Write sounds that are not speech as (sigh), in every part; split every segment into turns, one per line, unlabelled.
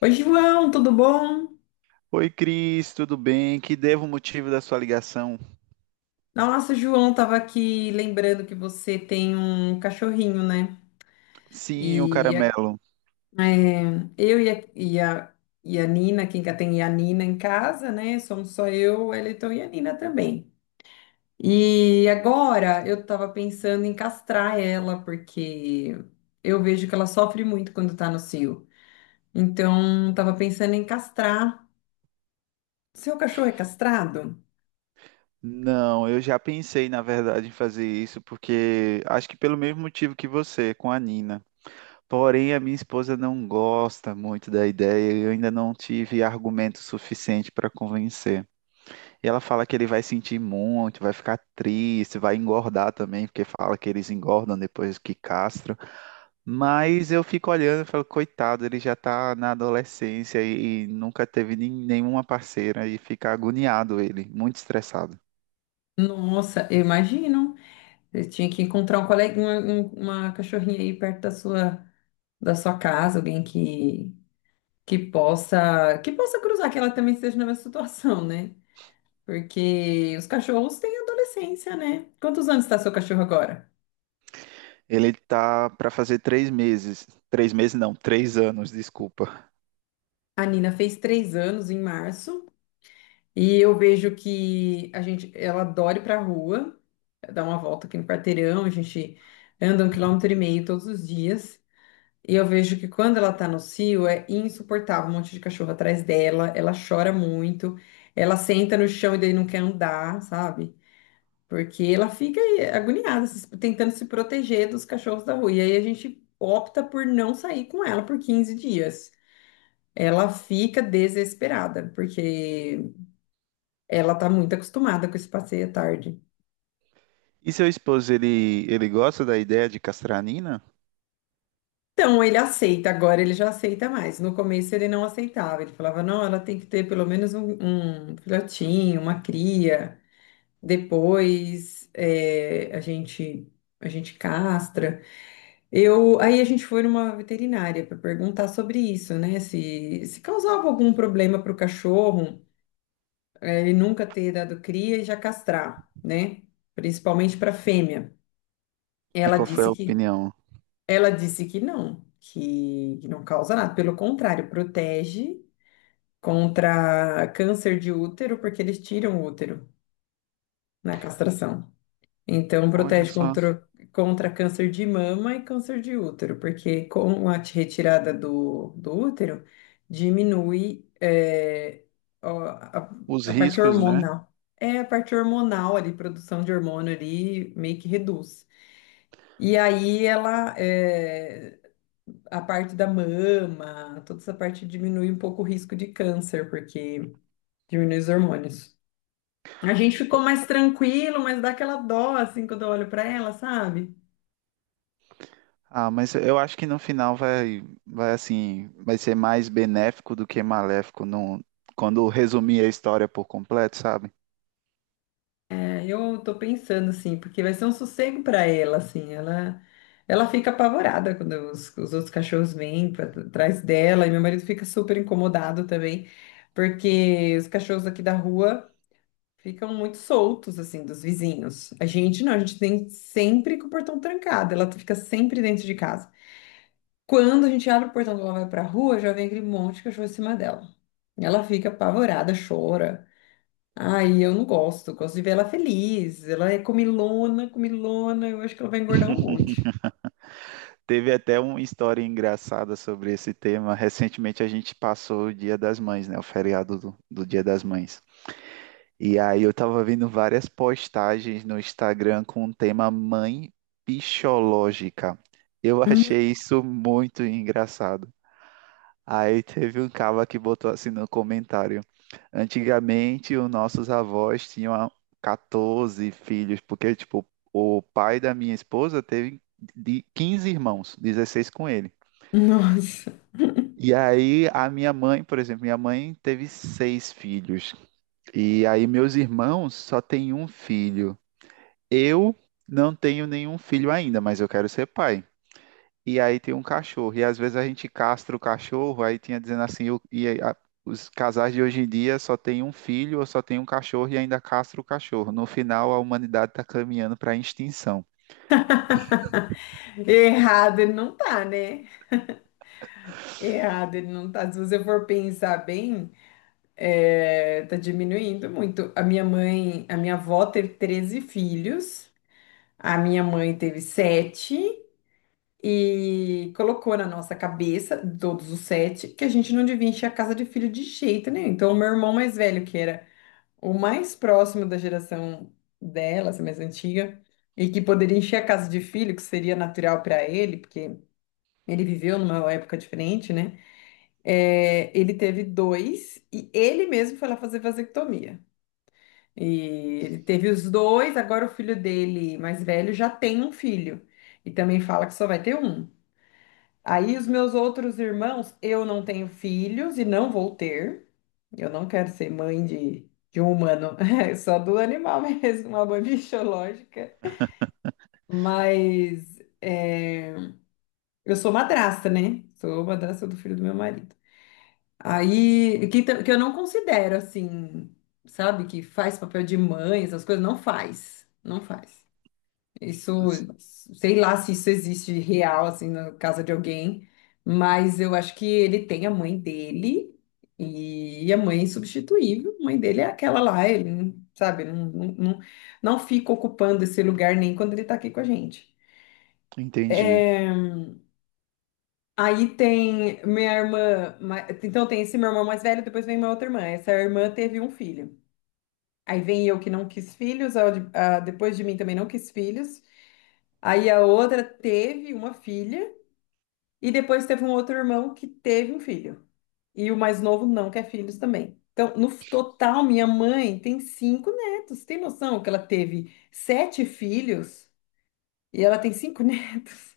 Oi, João, tudo bom?
Oi, Cris, tudo bem? Que devo o motivo da sua ligação?
Nossa, João, tava aqui lembrando que você tem um cachorrinho, né?
Sim, o
E a-
caramelo.
é, eu e a, e a, e a Nina, quem que tem a Nina em casa, né? Somos só eu, o Eliton e a Nina também. E agora eu tava pensando em castrar ela, porque eu vejo que ela sofre muito quando tá no cio. Então, tava pensando em castrar. Seu cachorro é castrado?
Não, eu já pensei, na verdade, em fazer isso, porque acho que pelo mesmo motivo que você, com a Nina. Porém, a minha esposa não gosta muito da ideia e eu ainda não tive argumento suficiente para convencer. E ela fala que ele vai sentir muito, vai ficar triste, vai engordar também, porque fala que eles engordam depois que castram. Mas eu fico olhando e falo, coitado, ele já tá na adolescência e nunca teve nenhuma parceira e fica agoniado ele, muito estressado.
Nossa, eu imagino. Você tinha que encontrar um colega, uma cachorrinha aí perto da sua casa, alguém que possa cruzar, que ela também esteja na mesma situação, né? Porque os cachorros têm adolescência, né? Quantos anos está seu cachorro agora?
Ele tá para fazer três meses não, três anos, desculpa.
A Nina fez 3 anos em março e eu vejo que a gente, ela adora ir pra rua, dar uma volta aqui no quarteirão, a gente anda 1,5 km todos os dias. E eu vejo que quando ela tá no cio é insuportável, um monte de cachorro atrás dela, ela chora muito, ela senta no chão e daí não quer andar, sabe? Porque ela fica aí agoniada, tentando se proteger dos cachorros da rua. E aí a gente opta por não sair com ela por 15 dias. Ela fica desesperada, porque ela tá muito acostumada com esse passeio à tarde.
E seu esposo, ele gosta da ideia de castranina?
Então, ele aceita, agora ele já aceita mais. No começo ele não aceitava, ele falava, não, ela tem que ter pelo menos um filhotinho, uma cria, depois a gente castra. Aí a gente foi numa veterinária para perguntar sobre isso, né? Se causava algum problema para o cachorro, ele nunca ter dado cria e já castrar, né? Principalmente para fêmea.
E
Ela
qual foi
disse
a
que
opinião?
Ela disse que não, que não causa nada. Pelo contrário, protege contra câncer de útero, porque eles tiram o útero na castração. Então,
Olha
protege
só,
contra, contra câncer de mama e câncer de útero, porque com a retirada do útero, diminui ó, a,
os
a parte
riscos, né?
hormonal. É a parte hormonal ali, produção de hormônio ali, meio que reduz. E aí ela, é, a parte da mama, toda essa parte diminui um pouco o risco de câncer, porque diminui os hormônios. A gente ficou mais tranquilo, mas dá aquela dó, assim, quando eu olho pra ela, sabe?
Ah, mas eu acho que no final vai assim, vai ser mais benéfico do que maléfico, não, quando resumir a história por completo, sabe?
É, eu tô pensando, assim, porque vai ser um sossego pra ela, assim, ela... Ela fica apavorada quando os outros cachorros vêm pra, atrás dela, e meu marido fica super incomodado também, porque os cachorros aqui da rua ficam muito soltos, assim, dos vizinhos. A gente não, a gente tem sempre com o portão trancado, ela fica sempre dentro de casa. Quando a gente abre o portão que ela vai pra rua, já vem aquele monte de cachorro em cima dela. Ela fica apavorada, chora. Ai, eu não gosto, eu gosto de ver ela feliz. Ela é comilona, comilona, eu acho que ela vai engordar um monte.
Teve até uma história engraçada sobre esse tema. Recentemente a gente passou o Dia das Mães, né? O feriado do Dia das Mães. E aí eu tava vendo várias postagens no Instagram com o tema mãe pichológica. Eu
Hum,
achei isso muito engraçado. Aí teve um cara que botou assim no comentário. Antigamente, os nossos avós tinham 14 filhos, porque, tipo, o pai da minha esposa teve de 15 irmãos, 16 com ele.
(laughs) Nossa,
E aí, a minha mãe, por exemplo, minha mãe teve seis filhos. E aí, meus irmãos só têm um filho. Eu não tenho nenhum filho ainda, mas eu quero ser pai. E aí, tem um cachorro. E às vezes a gente castra o cachorro, aí tinha dizendo assim: os casais de hoje em dia só tem um filho ou só tem um cachorro e ainda castra o cachorro. No final, a humanidade está caminhando para a extinção.
errado ele não tá, né? Errado ele não tá. Se você for pensar bem. É, tá diminuindo muito. A minha mãe, a minha avó teve 13 filhos, a minha mãe teve sete e colocou na nossa cabeça, todos os sete, que a gente não devia encher a casa de filho de jeito nenhum. Então, o meu irmão mais velho, que era o mais próximo da geração dela, essa mais antiga, e que poderia encher a casa de filho, que seria natural para ele, porque ele viveu numa época diferente, né? É, ele teve dois e ele mesmo foi lá fazer vasectomia. E ele teve os dois, agora o filho dele mais velho já tem um filho. E também fala que só vai ter um. Aí os meus outros irmãos, eu não tenho filhos e não vou ter. Eu não quero ser mãe de um humano, (laughs) só do animal (laughs) mesmo, uma mãe biológica. Mas é, eu sou madrasta, né? Sou madrasta do filho do meu marido. Que eu não considero assim, sabe, que faz papel de mãe, essas coisas, não faz. Não faz. Isso, sei lá se isso existe real, assim, na casa de alguém, mas eu acho que ele tem a mãe dele e a mãe é insubstituível. A mãe dele é aquela lá, ele, não- sabe, não, não, não, não fica ocupando esse lugar nem quando ele tá aqui com a gente.
Entendi.
É, aí tem minha irmã, então tem esse meu irmão mais velho, depois vem minha outra irmã. Essa irmã teve um filho. Aí vem eu que não quis filhos, a depois de mim também não quis filhos. Aí a outra teve uma filha. E depois teve um outro irmão que teve um filho. E o mais novo não quer filhos também. Então, no total, minha mãe tem cinco netos. Tem noção que ela teve sete filhos e ela tem cinco (laughs) netos?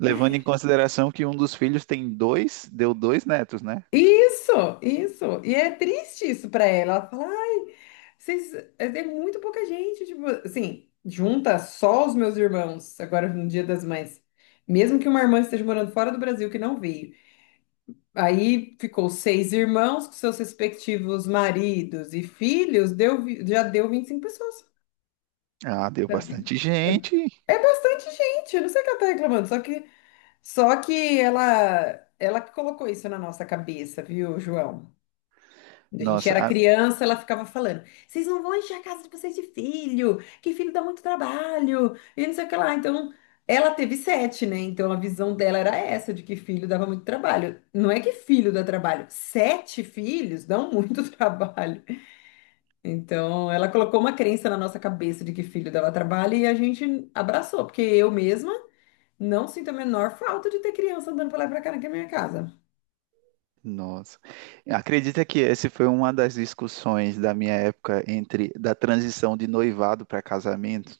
Levando em consideração que um dos filhos tem dois, deu dois netos, né?
Isso, isso. E é triste isso pra ela. Ela fala, ai, vocês, é muito pouca gente. Tipo, assim, junta só os meus irmãos agora no Dia das Mães. Mesmo que uma irmã esteja morando fora do Brasil que não veio. Aí ficou seis irmãos com seus respectivos maridos e filhos, já deu 25 pessoas.
Ah, deu
Sabe?
bastante
É,
gente.
é bastante gente, eu não sei o que ela tá reclamando, ela que colocou isso na nossa cabeça, viu, João? Quando a gente
Nossa,
era
a-
criança, ela ficava falando: vocês não vão encher a casa de vocês de filho, que filho dá muito trabalho, e não sei o que lá. Então, ela teve sete, né? Então, a visão dela era essa, de que filho dava muito trabalho. Não é que filho dá trabalho, sete filhos dão muito (laughs) trabalho. Então, ela colocou uma crença na nossa cabeça de que filho dava trabalho e a gente abraçou, porque eu mesma não sinto a menor falta de ter criança andando pra lá e pra cá na minha casa.
Nossa. Acredita que essa foi uma das discussões da minha época entre da transição de noivado para casamento,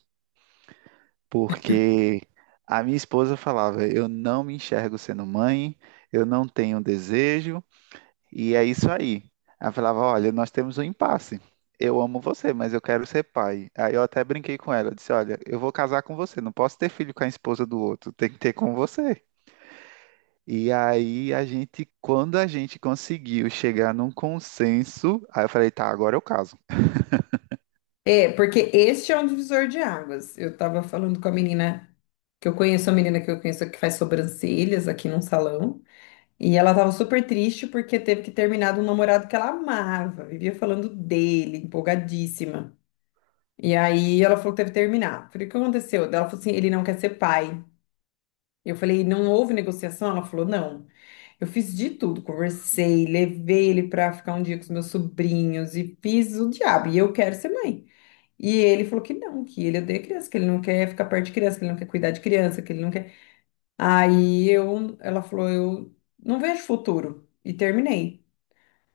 porque a minha esposa falava: "Eu não me enxergo sendo mãe, eu não tenho desejo", e é isso aí. Ela falava: "Olha, nós temos um impasse. Eu amo você, mas eu quero ser pai". Aí eu até brinquei com ela, eu disse: "Olha, eu vou casar com você, não posso ter filho com a esposa do outro, tem que ter com você". E aí quando a gente conseguiu chegar num consenso, aí eu falei, tá, agora eu caso.
É, porque este é um divisor de águas. Eu tava falando com a menina que eu conheço, a menina que eu conheço que faz sobrancelhas aqui num salão, e ela tava super triste porque teve que terminar de um namorado que ela amava, vivia falando dele, empolgadíssima. E aí ela falou que teve que terminar. Falei, o que aconteceu? Daí ela falou assim, ele não quer ser pai. Eu falei, não houve negociação? Ela falou, não. Eu fiz de tudo, conversei, levei ele pra ficar um dia com os meus sobrinhos e fiz o diabo, e eu quero ser mãe. E ele falou que não, que ele odeia criança, que ele não quer ficar perto de criança, que ele não quer cuidar de criança, que ele não quer. Ela falou, eu não vejo futuro. E terminei.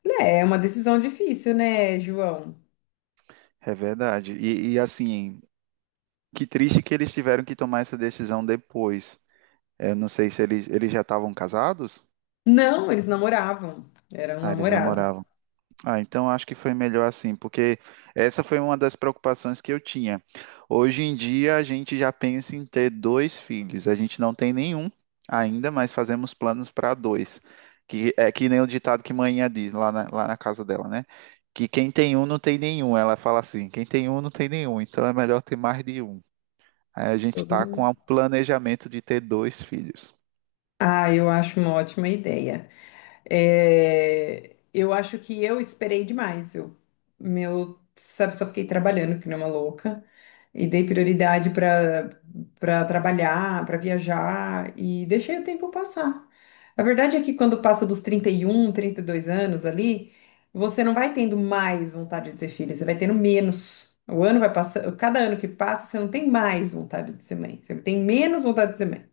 Falei, é, é uma decisão difícil, né, João?
É verdade. Assim, que triste que eles tiveram que tomar essa decisão depois. Eu não sei se eles, eles já estavam casados?
Não, eles namoravam. Era um
Ah, eles
namorado.
namoravam. Ah, então acho que foi melhor assim, porque essa foi uma das preocupações que eu tinha. Hoje em dia a gente já pensa em ter dois filhos. A gente não tem nenhum ainda, mas fazemos planos para dois. Que é que nem o ditado que manhã diz lá na casa dela, né? Que quem tem um não tem nenhum. Ela fala assim: quem tem um não tem nenhum, então é melhor ter mais de um. Aí a gente
Eu
está com o
não-
planejamento de ter dois filhos.
Ah, eu acho uma ótima ideia. É, eu acho que eu esperei demais. Sabe, só fiquei trabalhando que nem uma louca e dei prioridade para trabalhar, para viajar e deixei o tempo passar. A verdade é que quando passa dos 30 e um, 32 anos ali, você não vai tendo mais vontade de ter filho, você vai tendo menos. O ano vai passando, cada ano que passa, você não tem mais vontade de ser mãe, você tem menos vontade de ser mãe.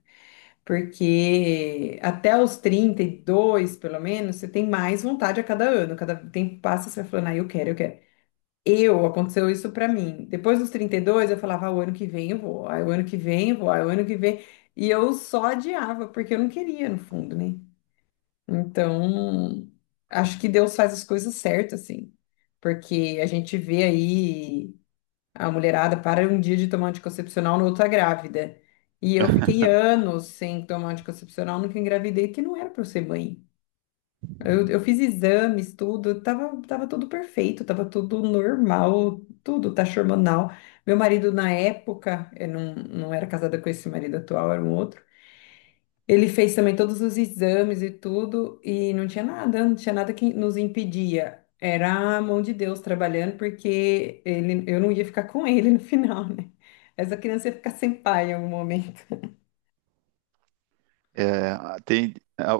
Porque até os 32 pelo menos, você tem mais vontade a cada ano. Cada tempo que passa, você vai falando, ah, eu quero, eu quero. Eu, aconteceu isso pra mim. Depois dos 32 eu falava, ah, o ano que vem eu vou, ah, o ano que vem eu vou, ah, o ano que vem. E eu só adiava, porque eu não queria, no fundo, né? Então, acho que Deus faz as coisas certas, assim. Porque a gente vê aí. A mulherada para um dia de tomar anticoncepcional, no outro tá grávida. E eu fiquei anos sem tomar anticoncepcional, nunca engravidei, que não era para eu ser mãe. Eu fiz exames, tudo, tava tudo perfeito, tava tudo normal, tudo taxa hormonal. Meu marido, na época, eu não, não era casada com esse marido atual, era um outro. Ele fez também todos os exames e tudo, e não tinha nada, não tinha nada que nos impedia. Era a mão de Deus trabalhando, porque ele, eu não ia ficar com (laughs) ele no final, né? Essa criança ia ficar sem pai em algum momento.
É, tem,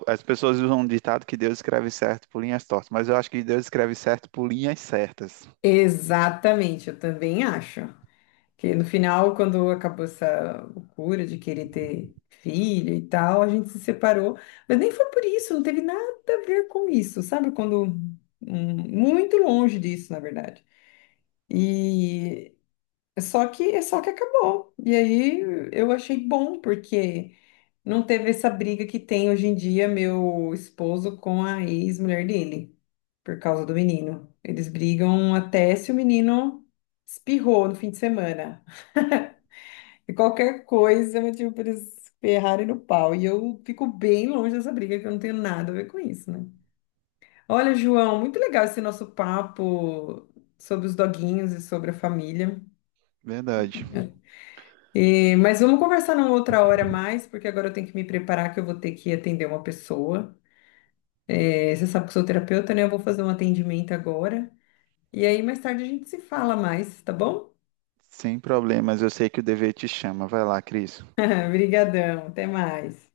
as pessoas usam um ditado que Deus escreve certo por linhas tortas, mas eu acho que Deus escreve certo por linhas certas.
Exatamente, eu também acho. Que no final, quando acabou essa loucura de querer ter filho e tal, a gente se separou. Mas nem foi por isso, não teve nada a ver com isso, sabe? Quando. Muito longe disso, na verdade. E só que acabou. E aí eu achei bom, porque não teve essa briga que tem hoje em dia meu esposo com a ex-mulher dele, por causa do menino. Eles brigam até se o menino espirrou no fim de semana. E qualquer coisa é motivo para eles ferrarem no pau. E eu fico bem longe dessa briga, que eu não tenho nada a ver com isso, né? Olha, João, muito legal esse nosso papo sobre os doguinhos e sobre a família.
Verdade.
Mas vamos conversar numa outra hora mais, porque agora eu tenho que me preparar que eu vou ter que atender uma pessoa. É, você sabe que eu sou terapeuta, né? Eu vou fazer um atendimento agora. E aí mais tarde a gente se fala mais, tá bom?
Sem problemas, eu sei que o dever te chama. Vai lá, Cris.
(laughs) Obrigadão, até mais.